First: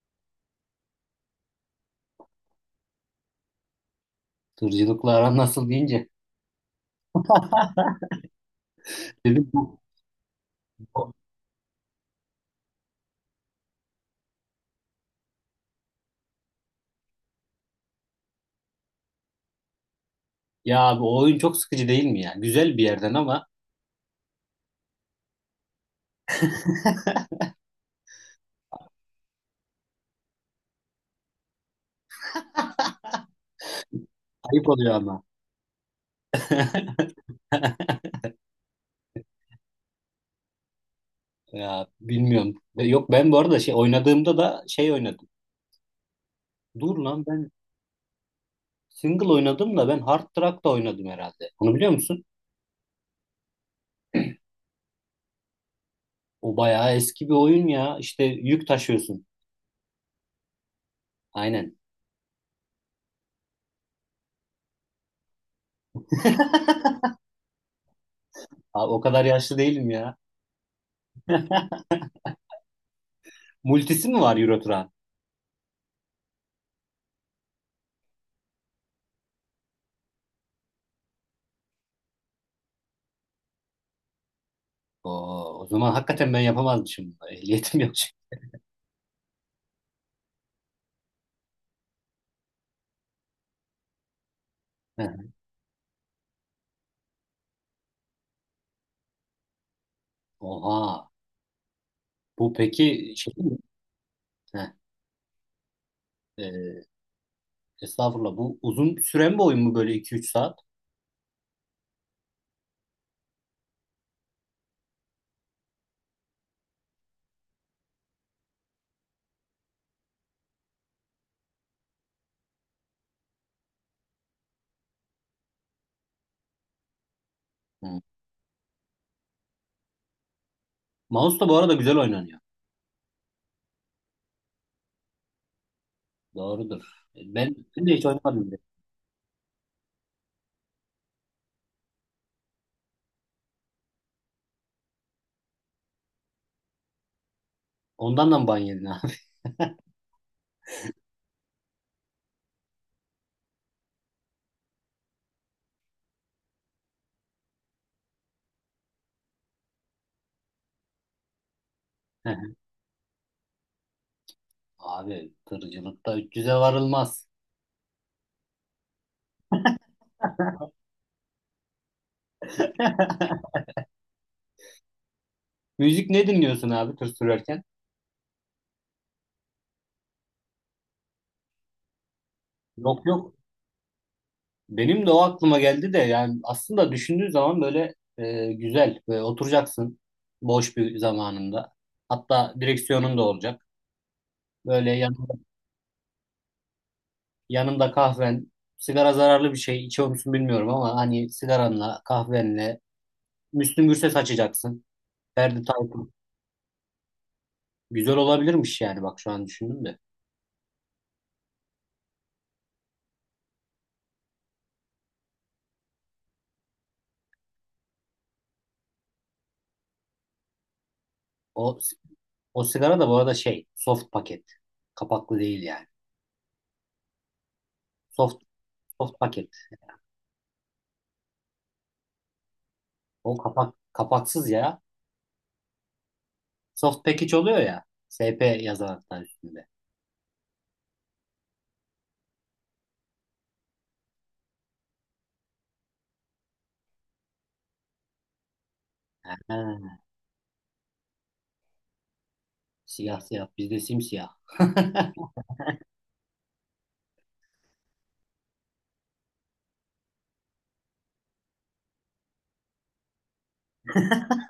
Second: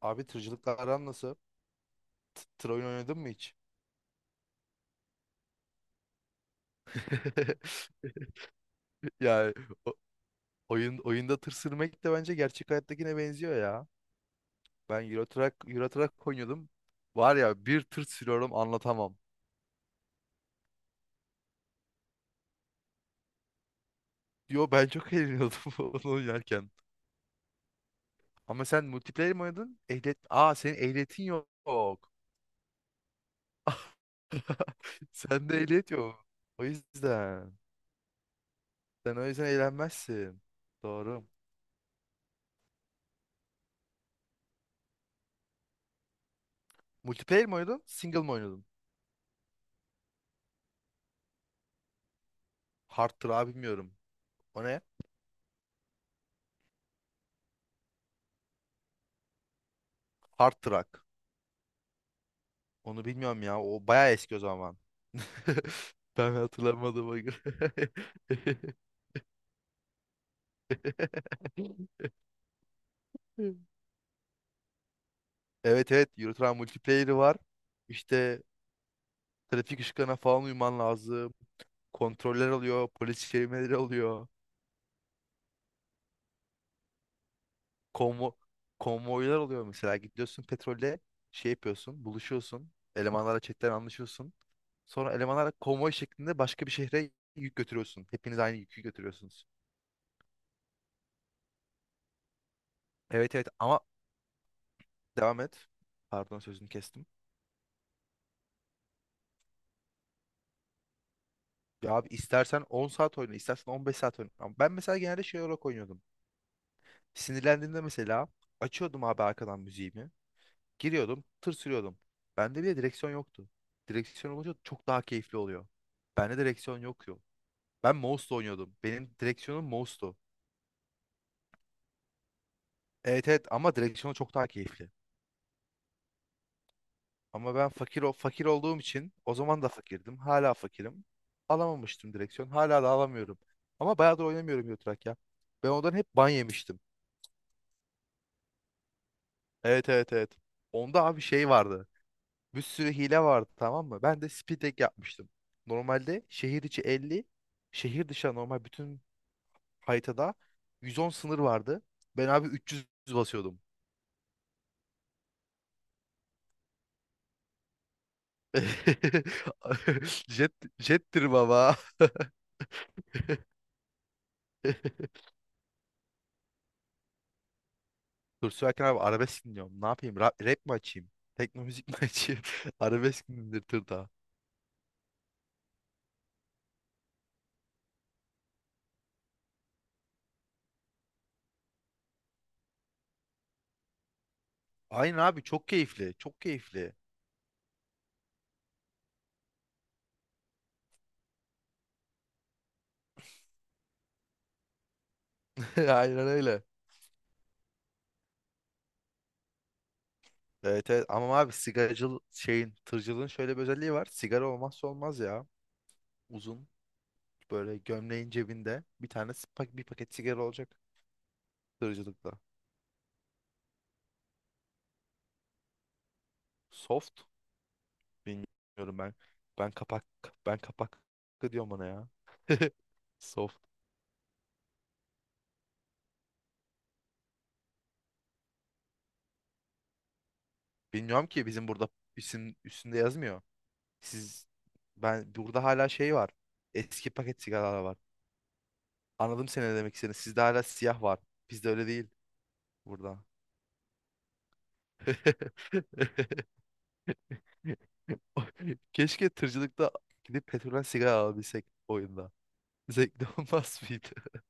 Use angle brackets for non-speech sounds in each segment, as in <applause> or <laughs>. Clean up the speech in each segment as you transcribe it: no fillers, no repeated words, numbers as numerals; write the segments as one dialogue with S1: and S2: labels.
S1: Abi tırcılıkla aran nasıl? Tır oyun oynadın mı hiç?
S2: Tırcılıkla aran nasıl deyince
S1: <laughs>
S2: dedim
S1: Yani,
S2: bu
S1: o-
S2: bu-
S1: oyunda tır sürmek de bence gerçek hayattakine benziyor ya. Ben Euro Truck oynuyordum. Var ya, bir tır sürüyorum, anlatamam.
S2: Ya abi o oyun çok sıkıcı değil mi ya? Güzel bir yerden ama,
S1: Yo, ben çok eğleniyordum <laughs> onu oynarken. Ama sen multiplayer mi oynadın? Ehliyet... Aa, senin ehliyetin yok.
S2: ayıp
S1: <laughs>
S2: oluyor ama.
S1: Sende ehliyet yok. O yüzden.
S2: <laughs>
S1: Sen o yüzden eğlenmezsin. Doğru.
S2: Ya bilmiyorum. Yok, ben bu arada şey oynadığımda da şey oynadım. Dur lan
S1: Multiplayer
S2: ben
S1: mi oynadın? Single mi oynadın?
S2: single oynadım da ben Hard Truck da oynadım herhalde. Onu biliyor musun?
S1: Hard tır abi, bilmiyorum. O ne?
S2: O bayağı eski bir oyun ya. İşte yük taşıyorsun.
S1: Hard Truck,
S2: Aynen.
S1: onu bilmiyorum ya. O bayağı eski o zaman. <laughs> Ben hatırlamadığıma göre.
S2: Abi o kadar yaşlı değilim ya.
S1: <laughs>
S2: Multisi mi var Euro Truck'ın?
S1: Evet, evet, Euro multiplayer'i var. İşte trafik ışıklarına falan uyman lazım. Kontroller oluyor, polis çevirmeleri oluyor.
S2: Oo, o zaman hakikaten ben yapamazmışım. Ehliyetim yok çünkü.
S1: Konvo konvoylar oluyor mesela. Gidiyorsun petrolde şey yapıyorsun, buluşuyorsun. Elemanlarla chatten anlaşıyorsun.
S2: <laughs>
S1: Sonra
S2: Heh.
S1: elemanlarla konvoy şeklinde başka bir şehre yük götürüyorsun. Hepiniz aynı yükü götürüyorsunuz.
S2: Oha. Bu peki şey
S1: Evet, evet,
S2: mi?
S1: ama... Devam et. Pardon, sözünü
S2: Heh.
S1: kestim.
S2: Estağfurullah. Bu uzun süren bir oyun mu böyle iki üç saat?
S1: Ya abi, istersen 10 saat oyna, istersen 15 saat oyna. Ama ben mesela genelde şey olarak oynuyordum. Sinirlendiğimde mesela açıyordum abi arkadan müziğimi. Giriyordum, tır sürüyordum. Bende bile direksiyon yoktu. Direksiyon olunca çok daha keyifli oluyor. Bende direksiyon yok yo. Ben
S2: Hı.
S1: mouse'la oynuyordum. Benim direksiyonum mouse'tu.
S2: Mouse da bu arada güzel oynanıyor.
S1: Evet, evet, ama direksiyon çok daha keyifli.
S2: Doğrudur.
S1: Ama
S2: Ben,
S1: ben
S2: ben de
S1: fakir
S2: hiç
S1: o fakir
S2: bile.
S1: olduğum için o zaman da fakirdim. Hala fakirim. Alamamıştım direksiyon. Hala da alamıyorum. Ama bayağıdır oynamıyorum Euro Truck ya. Ben ondan hep ban yemiştim.
S2: Ondan da mı ban yedin abi?
S1: Evet, evet, evet. Onda abi şey vardı. Bir sürü hile vardı, tamam mı? Ben de speed hack yapmıştım. Normalde şehir içi 50, şehir dışı normal bütün haritada 110 sınır vardı. Ben abi
S2: <laughs>
S1: 300 basıyordum.
S2: Abi tırcılıkta 300'e varılmaz.
S1: <laughs> Jet, jettir baba.
S2: <laughs>
S1: <laughs>
S2: Müzik ne dinliyorsun abi tır sürerken?
S1: Dur, sürerken abi arabesk dinliyorum. Ne yapayım? Rap mi açayım? Tekno müzik mi <laughs> açayım?
S2: Yok
S1: Arabesk
S2: yok.
S1: mi dinletir daha?
S2: Benim de o aklıma geldi de yani aslında düşündüğü zaman böyle güzel. Böyle oturacaksın boş bir zamanında. Hatta direksiyonun da olacak. Böyle
S1: Aynen abi, çok keyifli. Çok keyifli.
S2: yanımda kahven. Sigara zararlı bir şey. İçiyor musun bilmiyorum ama hani sigaranla, kahvenle Müslüm Gürses açacaksın. Ferdi
S1: <laughs>
S2: Tayfur.
S1: Aynen öyle.
S2: Güzel olabilirmiş yani bak şu an düşündüm de.
S1: Evet, evet. Ama abi sigaracıl şeyin tırcılığın şöyle bir özelliği var. Sigara olmazsa olmaz ya. Uzun böyle gömleğin cebinde bir tane bir paket sigara olacak
S2: O
S1: tırcılıkta.
S2: o sigara da bu arada şey, soft paket. Kapaklı değil yani.
S1: Soft,
S2: Soft
S1: bilmiyorum ben.
S2: soft paket.
S1: Ben kapak ben kapak diyorum ona ya. <laughs>
S2: O
S1: Soft.
S2: kapak kapaksız ya. Soft package oluyor ya. SP yazan hatta üstünde.
S1: Bilmiyorum ki, bizim burada isim üstünde yazmıyor. Siz... Ben burada hala şey var. Eski paket sigaralar var. Anladım seni, ne demek
S2: Ha,
S1: istediğini. Sizde hala siyah var. Bizde öyle değil burada.
S2: siyah siyah bizde simsiyah. <laughs>
S1: <laughs> Keşke tırcılıkta gidip petrolden sigara alabilsek oyunda. Zevkli olmaz mıydı? <laughs>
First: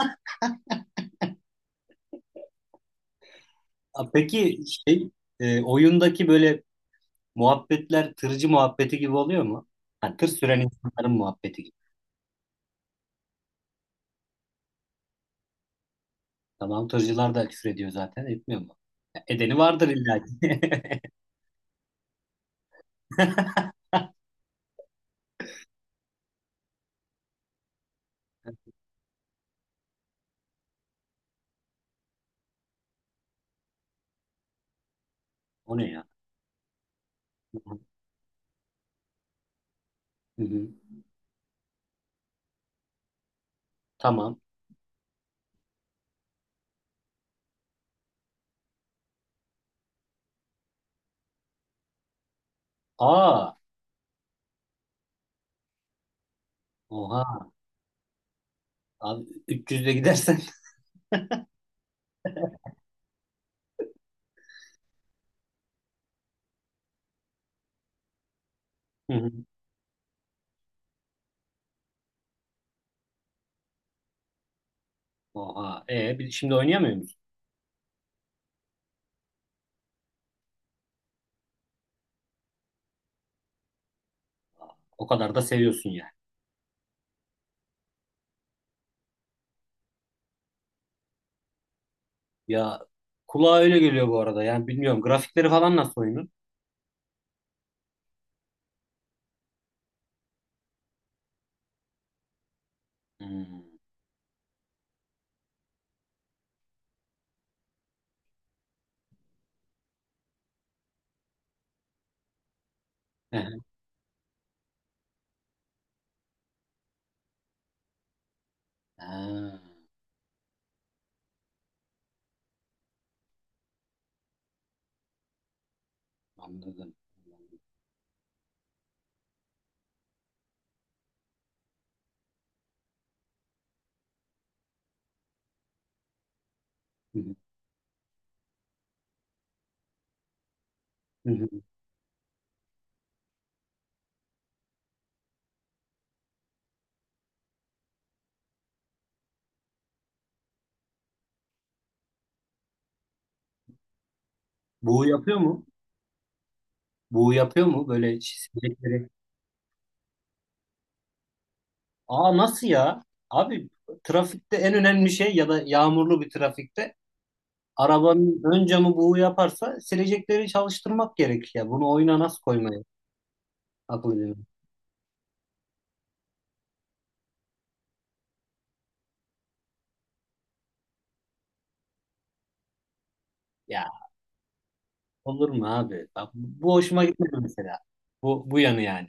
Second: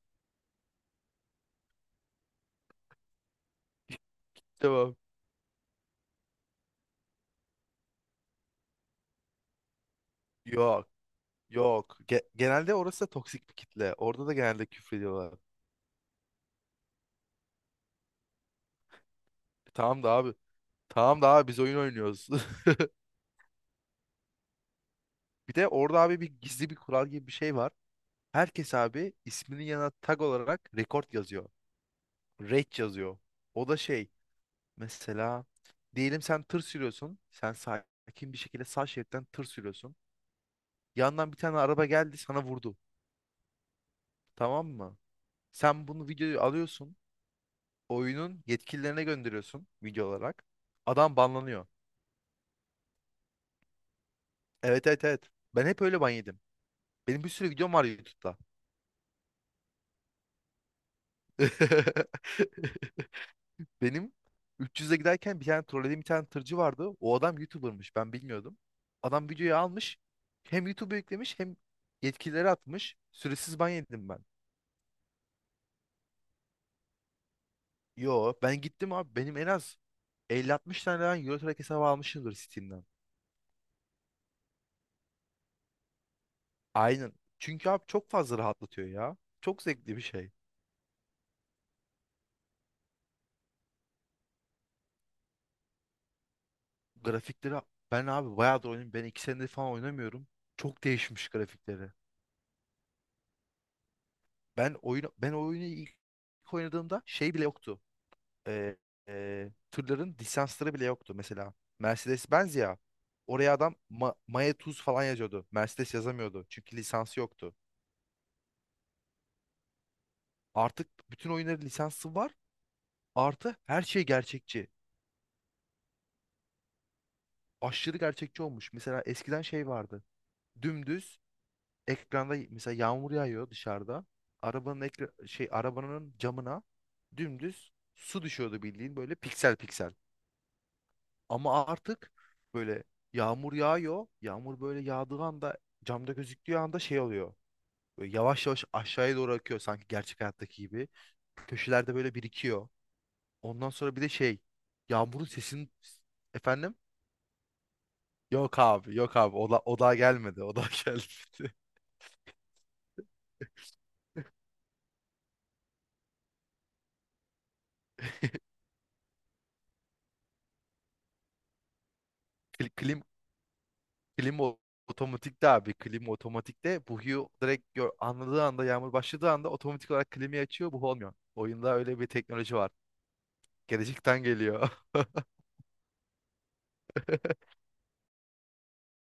S2: Ha, peki
S1: Tamam.
S2: şey, oyundaki böyle muhabbetler tırcı muhabbeti gibi oluyor mu? Ha, tır süren
S1: Yok.
S2: insanların muhabbeti gibi.
S1: Yok. Genelde orası da toksik bir kitle. Orada da genelde küfrediyorlar.
S2: Tamam tırcılar da küfür ediyor zaten etmiyor mu? Ya, edeni vardır
S1: Tamam da
S2: illa
S1: abi.
S2: ki.
S1: Tamam da abi, biz oyun oynuyoruz. <laughs>
S2: <laughs>
S1: Bir de orada abi bir gizli bir kural gibi bir şey var. Herkes abi isminin yanına tag olarak rekord yazıyor. Rate yazıyor. O da şey, mesela
S2: O ne ya?
S1: diyelim sen tır sürüyorsun. Sen sakin bir şekilde sağ şeritten tır sürüyorsun.
S2: Hı hı.
S1: Yandan bir tane araba geldi, sana vurdu.
S2: Tamam.
S1: Tamam mı? Sen bunu, videoyu alıyorsun. Oyunun yetkililerine gönderiyorsun video olarak. Adam banlanıyor.
S2: Aa,
S1: Evet, evet, evet. Ben hep öyle ban yedim. Benim bir
S2: oha.
S1: sürü videom var YouTube'da.
S2: Abi 300'de gidersen.
S1: <laughs> Benim 300'e giderken bir tane trollediğim bir tane tırcı vardı. O adam YouTuber'mış. Ben bilmiyordum.
S2: Hı
S1: Adam
S2: hı.
S1: videoyu almış. Hem YouTube'a yüklemiş hem yetkilileri atmış. Süresiz ban yedim ben.
S2: Oha. Şimdi oynayamıyor musun?
S1: Yo, ben gittim abi. Benim en az 50-60 tane ben Eurotrack hesabı almışımdır Steam'den.
S2: Aa, o kadar da seviyorsun yani.
S1: Aynen. Çünkü abi çok fazla rahatlatıyor ya. Çok zevkli bir şey.
S2: Ya kulağa öyle geliyor bu arada. Yani bilmiyorum grafikleri falan nasıl oyunun?
S1: Grafikleri... Ben abi bayağıdır oynuyorum. Ben 2 senedir falan oynamıyorum. Çok değişmiş grafikleri.
S2: Hmm.
S1: Ben oyunu ilk oynadığımda şey bile yoktu. e, Tırların lisansları bile yoktu mesela. Mercedes-Benz ya.
S2: Hı
S1: Oraya
S2: hı.
S1: adam Maya Tuz falan yazıyordu. Mercedes yazamıyordu. Çünkü lisansı yoktu.
S2: Ha,
S1: Artık bütün oyunların lisansı var. Artı her şey gerçekçi.
S2: anladım.
S1: Aşırı gerçekçi olmuş. Mesela eskiden şey vardı. Dümdüz ekranda mesela yağmur yağıyor dışarıda. Arabanın ekra şey arabanın camına
S2: Hı hı.
S1: dümdüz su düşüyordu, bildiğin böyle piksel piksel.
S2: Hı hı.
S1: Ama artık böyle yağmur yağıyor. Yağmur böyle yağdığı anda, camda gözüktüğü anda şey oluyor. Böyle yavaş yavaş aşağıya doğru akıyor sanki gerçek hayattaki gibi. Köşelerde böyle birikiyor. Ondan sonra bir de şey,
S2: Bu
S1: yağmurun
S2: yapıyor mu?
S1: sesini... Efendim?
S2: Bu yapıyor mu böyle
S1: Yok abi,
S2: çizgileri?
S1: yok abi, o daha <laughs> gelmedi.
S2: Aa nasıl ya? Abi trafikte en önemli şey ya da yağmurlu bir trafikte arabanın ön camı buğu yaparsa silecekleri çalıştırmak gerek ya. Bunu oyuna nasıl
S1: Kli-
S2: koymayı
S1: Klim,
S2: akıl
S1: klim
S2: edemiyorum.
S1: o- Otomatikte abi, klim otomatikte buhu direkt anladığı anda, yağmur başladığı anda otomatik olarak klimi açıyor, buhu olmuyor. Oyunda öyle bir teknoloji var.
S2: Ya
S1: Gelecekten geliyor.
S2: olur mu abi? Bak, bu hoşuma gitmedi
S1: <laughs>
S2: mesela. Bu yanı yani.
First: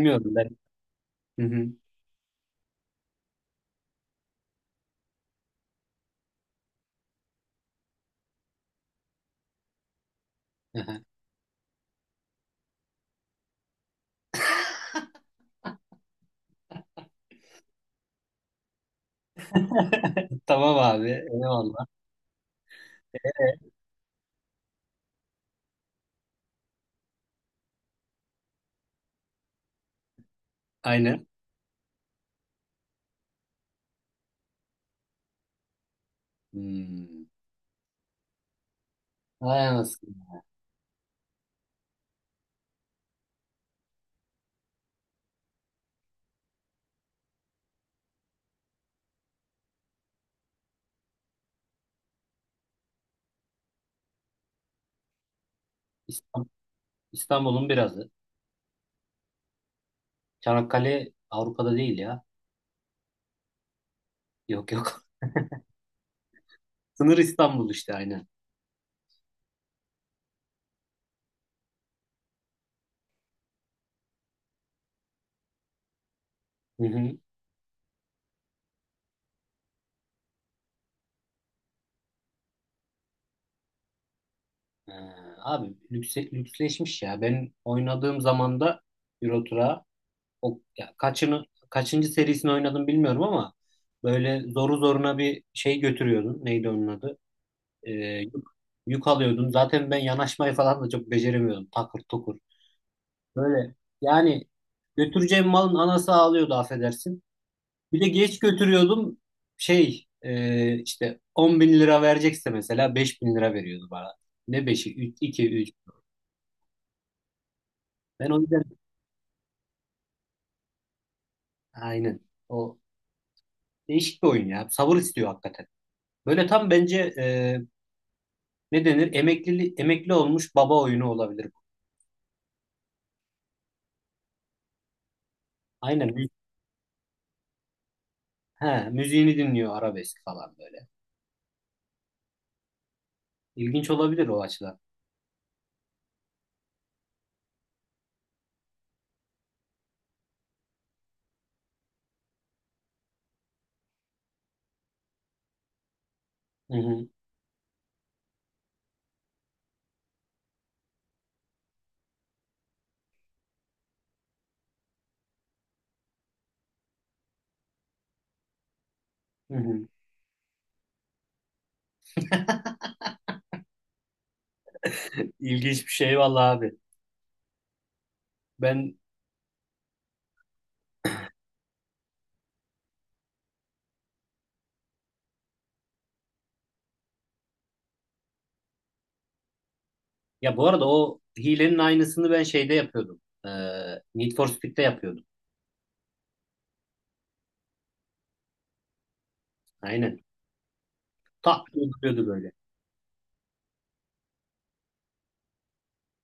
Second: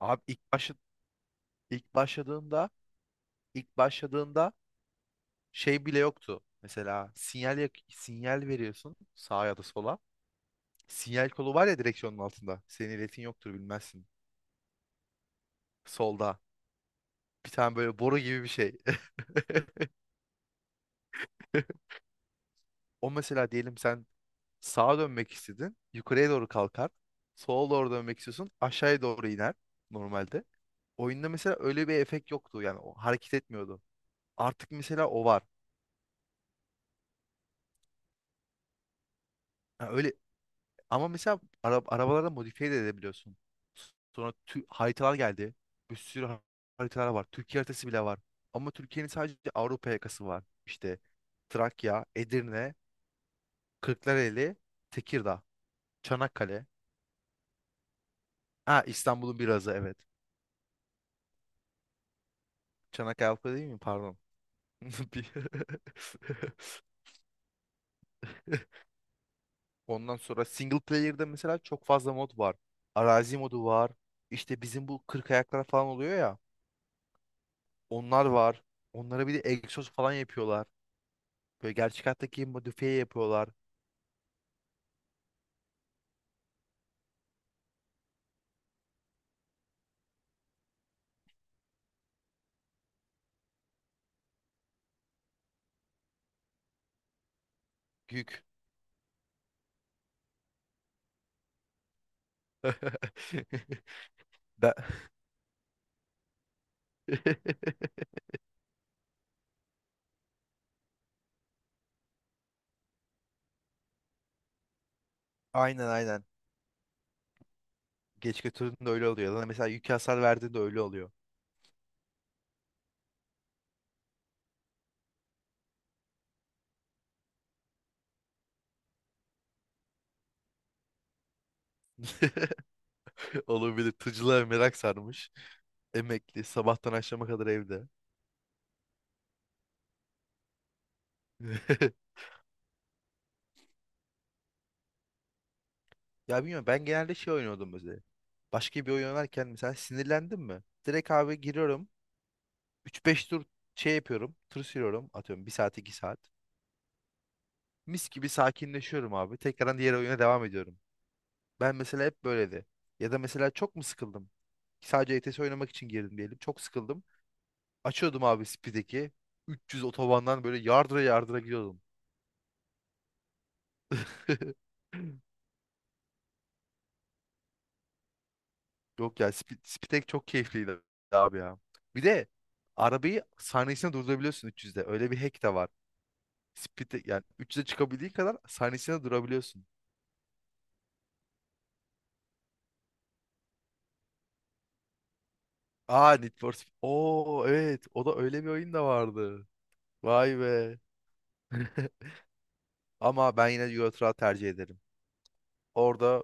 S1: Abi
S2: ben. Hı hı.
S1: ilk başladığında ilk başladığında şey bile yoktu. Mesela sinyal veriyorsun sağa ya da sola.
S2: Aha.
S1: Sinyal kolu var ya direksiyonun altında. Senin iletin yoktur, bilmezsin. Solda bir tane böyle boru gibi bir şey.
S2: <laughs> Tamam abi. Eyvallah.
S1: <laughs> O,
S2: Ee,
S1: mesela diyelim sen sağa dönmek istedin. Yukarıya doğru kalkar. Sola doğru dönmek istiyorsun. Aşağıya doğru iner normalde.
S2: Aynen.
S1: Oyunda mesela öyle bir efekt yoktu. Yani o hareket etmiyordu. Artık mesela o var.
S2: Hmm. Vay
S1: Ha, öyle.
S2: anasını.
S1: Ama mesela arabalarda modifiye de edebiliyorsun. Sonra haritalar geldi. Bir sürü haritalar var. Türkiye haritası bile var. Ama Türkiye'nin sadece Avrupa yakası var. İşte Trakya, Edirne, Kırklareli, Tekirdağ,
S2: İstanbul-
S1: Çanakkale.
S2: İstanbul'un birazı.
S1: Ha, İstanbul'un birazı, evet.
S2: Çanakkale Avrupa'da değil ya.
S1: Çanakkale Avrupa değil mi? Pardon.
S2: Yok
S1: <laughs>
S2: yok.
S1: Bir- <laughs>
S2: Sınır İstanbul işte aynen.
S1: Ondan sonra single player'da mesela çok fazla mod var. Arazi modu var. İşte bizim bu kırk ayaklar falan oluyor ya.
S2: Hı hı.
S1: Onlar var. Onlara bir de egzoz falan yapıyorlar. Böyle gerçek hayattaki gibi modifiye yapıyorlar.
S2: Ee, abi lüksleşmiş ya. Ben oynadığım zaman da Euro Truck'a o ya kaçıncı serisini oynadım bilmiyorum ama böyle zoru zoruna bir şey götürüyordun. Neydi onun adı? Ee, yük,
S1: Gük.
S2: yük alıyordun. Zaten ben yanaşmayı falan da çok beceremiyordum. Takır tukur. Böyle
S1: <laughs>
S2: yani
S1: Ben...
S2: götüreceğim malın anası ağlıyordu affedersin. Bir de
S1: <laughs>
S2: geç götürüyordum. Şey, işte 10 bin lira verecekse mesela 5 bin lira veriyordu bana. Ne 5'i? 3, 2, 3.
S1: Aynen, aynen.
S2: Ben o
S1: Geç
S2: yüzden
S1: götürdüğünde öyle oluyor. Lan, mesela yük hasar verdiğinde öyle oluyor.
S2: aynen. O değişik bir oyun ya. Sabır istiyor hakikaten. Böyle tam bence ne denir? Emekli olmuş baba oyunu olabilir bu.
S1: <laughs> Olabilir. Tırcılığa merak sarmış.
S2: Aynen.
S1: Emekli. Sabahtan akşama kadar evde.
S2: He, müziğini dinliyor arabesk falan böyle.
S1: <laughs>
S2: İlginç olabilir o açıdan.
S1: Ya bilmiyorum, ben genelde şey oynuyordum mesela. Başka bir oyun oynarken mesela sinirlendim mi? Direkt abi giriyorum. 3-5 tur şey yapıyorum. Tur sürüyorum. Atıyorum 1 saat 2 saat.
S2: Hı hı,
S1: Mis gibi sakinleşiyorum abi. Tekrardan diğer oyuna devam ediyorum. Ben mesela hep böyleydi. Ya da mesela çok mu sıkıldım? Sadece ETS oynamak için girdim diyelim. Çok sıkıldım. Açıyordum abi Speed'deki.
S2: hı
S1: 300
S2: hı.
S1: otobandan böyle yardıra yardıra gidiyordum. <laughs>
S2: <laughs> İlginç bir şey vallahi abi. Ben
S1: Yok ya, Speed'deki çok keyifliydi abi ya. Bir de arabayı saniyesine durdurabiliyorsun 300'de. Öyle bir hack de var. Speed'de yani 300'e çıkabildiği kadar saniyesine durabiliyorsun.
S2: Ya bu arada o hilenin aynısını ben şeyde yapıyordum. Need for Speed'de yapıyordum.
S1: Aa, Need for Speed. Oo, evet, o da öyle bir oyun da vardı.
S2: Aynen.
S1: Vay be.
S2: Tak diye
S1: <laughs>
S2: duruyordu böyle.
S1: Ama ben yine Euro Truck tercih ederim. Orada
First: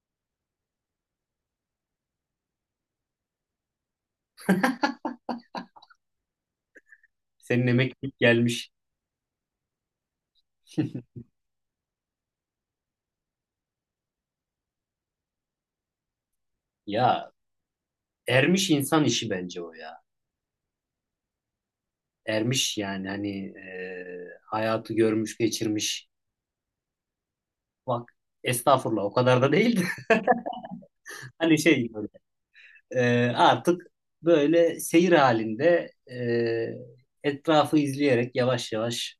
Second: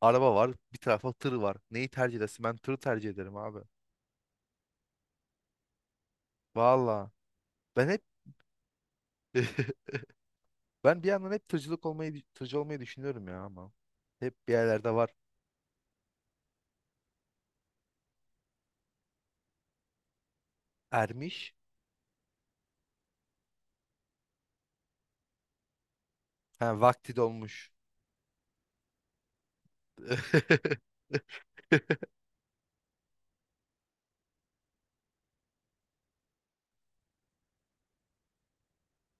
S1: araba var. Bir tarafa tır var. Neyi tercih edersin? Ben tırı tercih ederim abi. Valla.
S2: Senin
S1: Ben hep
S2: emeklilik gelmiş.
S1: <laughs> ben bir
S2: <laughs>
S1: yandan hep tırcı olmayı düşünüyorum ya ama. Hep bir yerlerde var.
S2: Ya ermiş insan işi bence o ya.
S1: Ermiş.
S2: Ermiş yani hani hayatı görmüş geçirmiş.
S1: Ha, vakti dolmuş.
S2: Bak estağfurullah o kadar da değildi.
S1: <laughs>
S2: <laughs> Hani şey böyle artık böyle seyir halinde etrafı izleyerek yavaş yavaş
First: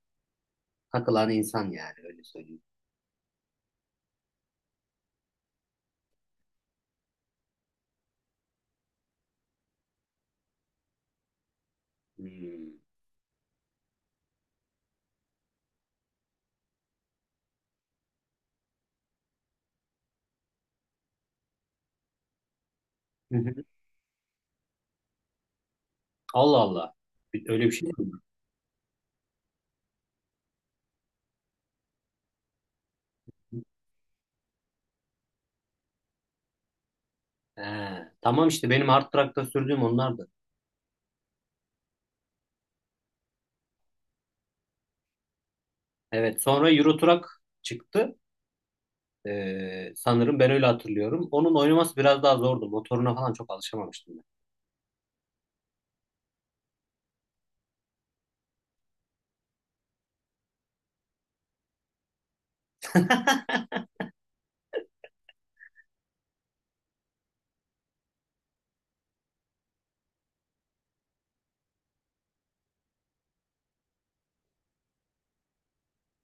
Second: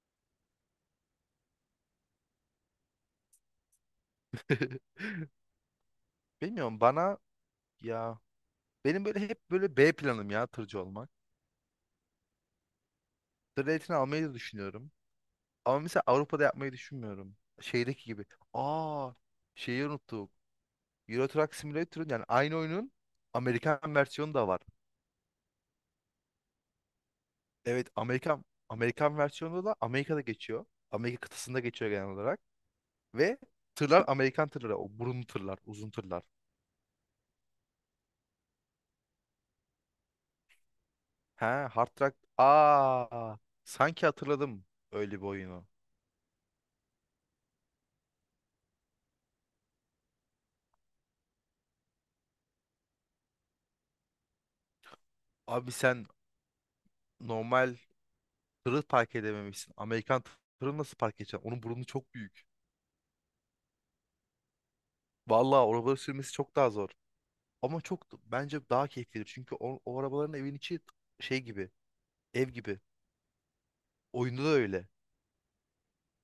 S2: takılan insan yani öyle söyleyeyim.
S1: Bilmiyorum, bana... Ya benim böyle hep böyle B planım ya, tırcı olmak.
S2: Hmm.
S1: Tır ehliyetini almayı da düşünüyorum. Ama mesela Avrupa'da yapmayı düşünmüyorum. Şeydeki gibi. Aa, şeyi unuttuk. Euro Truck Simulator'ın, yani aynı oyunun
S2: <laughs>
S1: Amerikan versiyonu da var.
S2: Allah Allah. Öyle bir şey
S1: Evet,
S2: mi?
S1: Amerikan versiyonunda da Amerika'da geçiyor. Amerika kıtasında geçiyor genel olarak. Ve tırlar Amerikan tırları. O burun tırlar, uzun tırlar.
S2: He, tamam işte benim hard drive'da sürdüğüm onlar da.
S1: He, Hard Truck. Aa, sanki hatırladım öyle bir oyunu.
S2: Evet, sonra Euro Truck çıktı. Sanırım ben öyle hatırlıyorum. Onun oynaması biraz daha zordu. Motoruna falan çok alışamamıştım ben.
S1: Abi sen normal tırı park edememişsin. Amerikan tırı nasıl park edeceksin? Onun burnu çok büyük. Vallahi o arabaları sürmesi çok daha zor. Ama çok, bence daha keyiflidir. Çünkü o arabaların evin içi şey gibi, ev gibi. Oyunda da öyle.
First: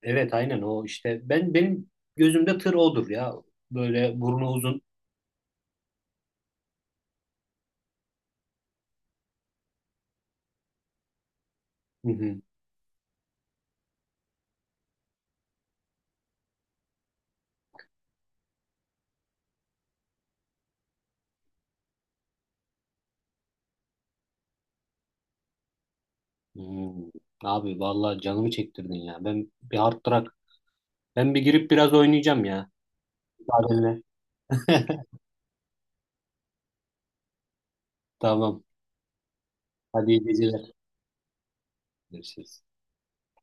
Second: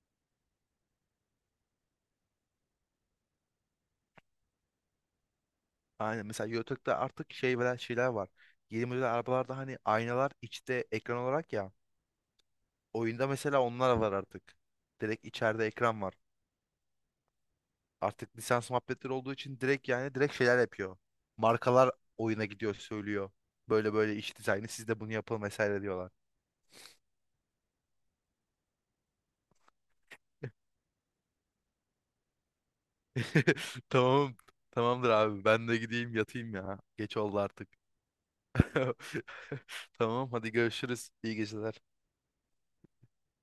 S2: Evet, aynen o işte. Benim gözümde tır odur ya. Böyle burnu uzun.
S1: Aynen, mesela YouTube'da artık şey veren şeyler var. Yeni model arabalarda hani aynalar içte ekran olarak ya.
S2: Hı hı.
S1: Oyunda mesela onlar var artık. Direkt içeride ekran var. Artık lisans muhabbetleri olduğu için direkt, yani direkt şeyler yapıyor. Markalar oyuna gidiyor söylüyor. Böyle böyle iç dizaynı siz de bunu yapın vesaire diyorlar.
S2: Hmm. Abi vallahi canımı çektirdin ya. Ben bir hard truck. Ben bir girip biraz oynayacağım ya.
S1: <laughs>
S2: Müsaadenle.
S1: Tamam.
S2: <laughs>
S1: Tamamdır abi, ben de gideyim yatayım ya. Geç oldu artık.
S2: Tamam.
S1: <laughs>
S2: Hadi iyi
S1: Tamam, hadi
S2: geceler.
S1: görüşürüz. İyi geceler.
S2: Görüşürüz.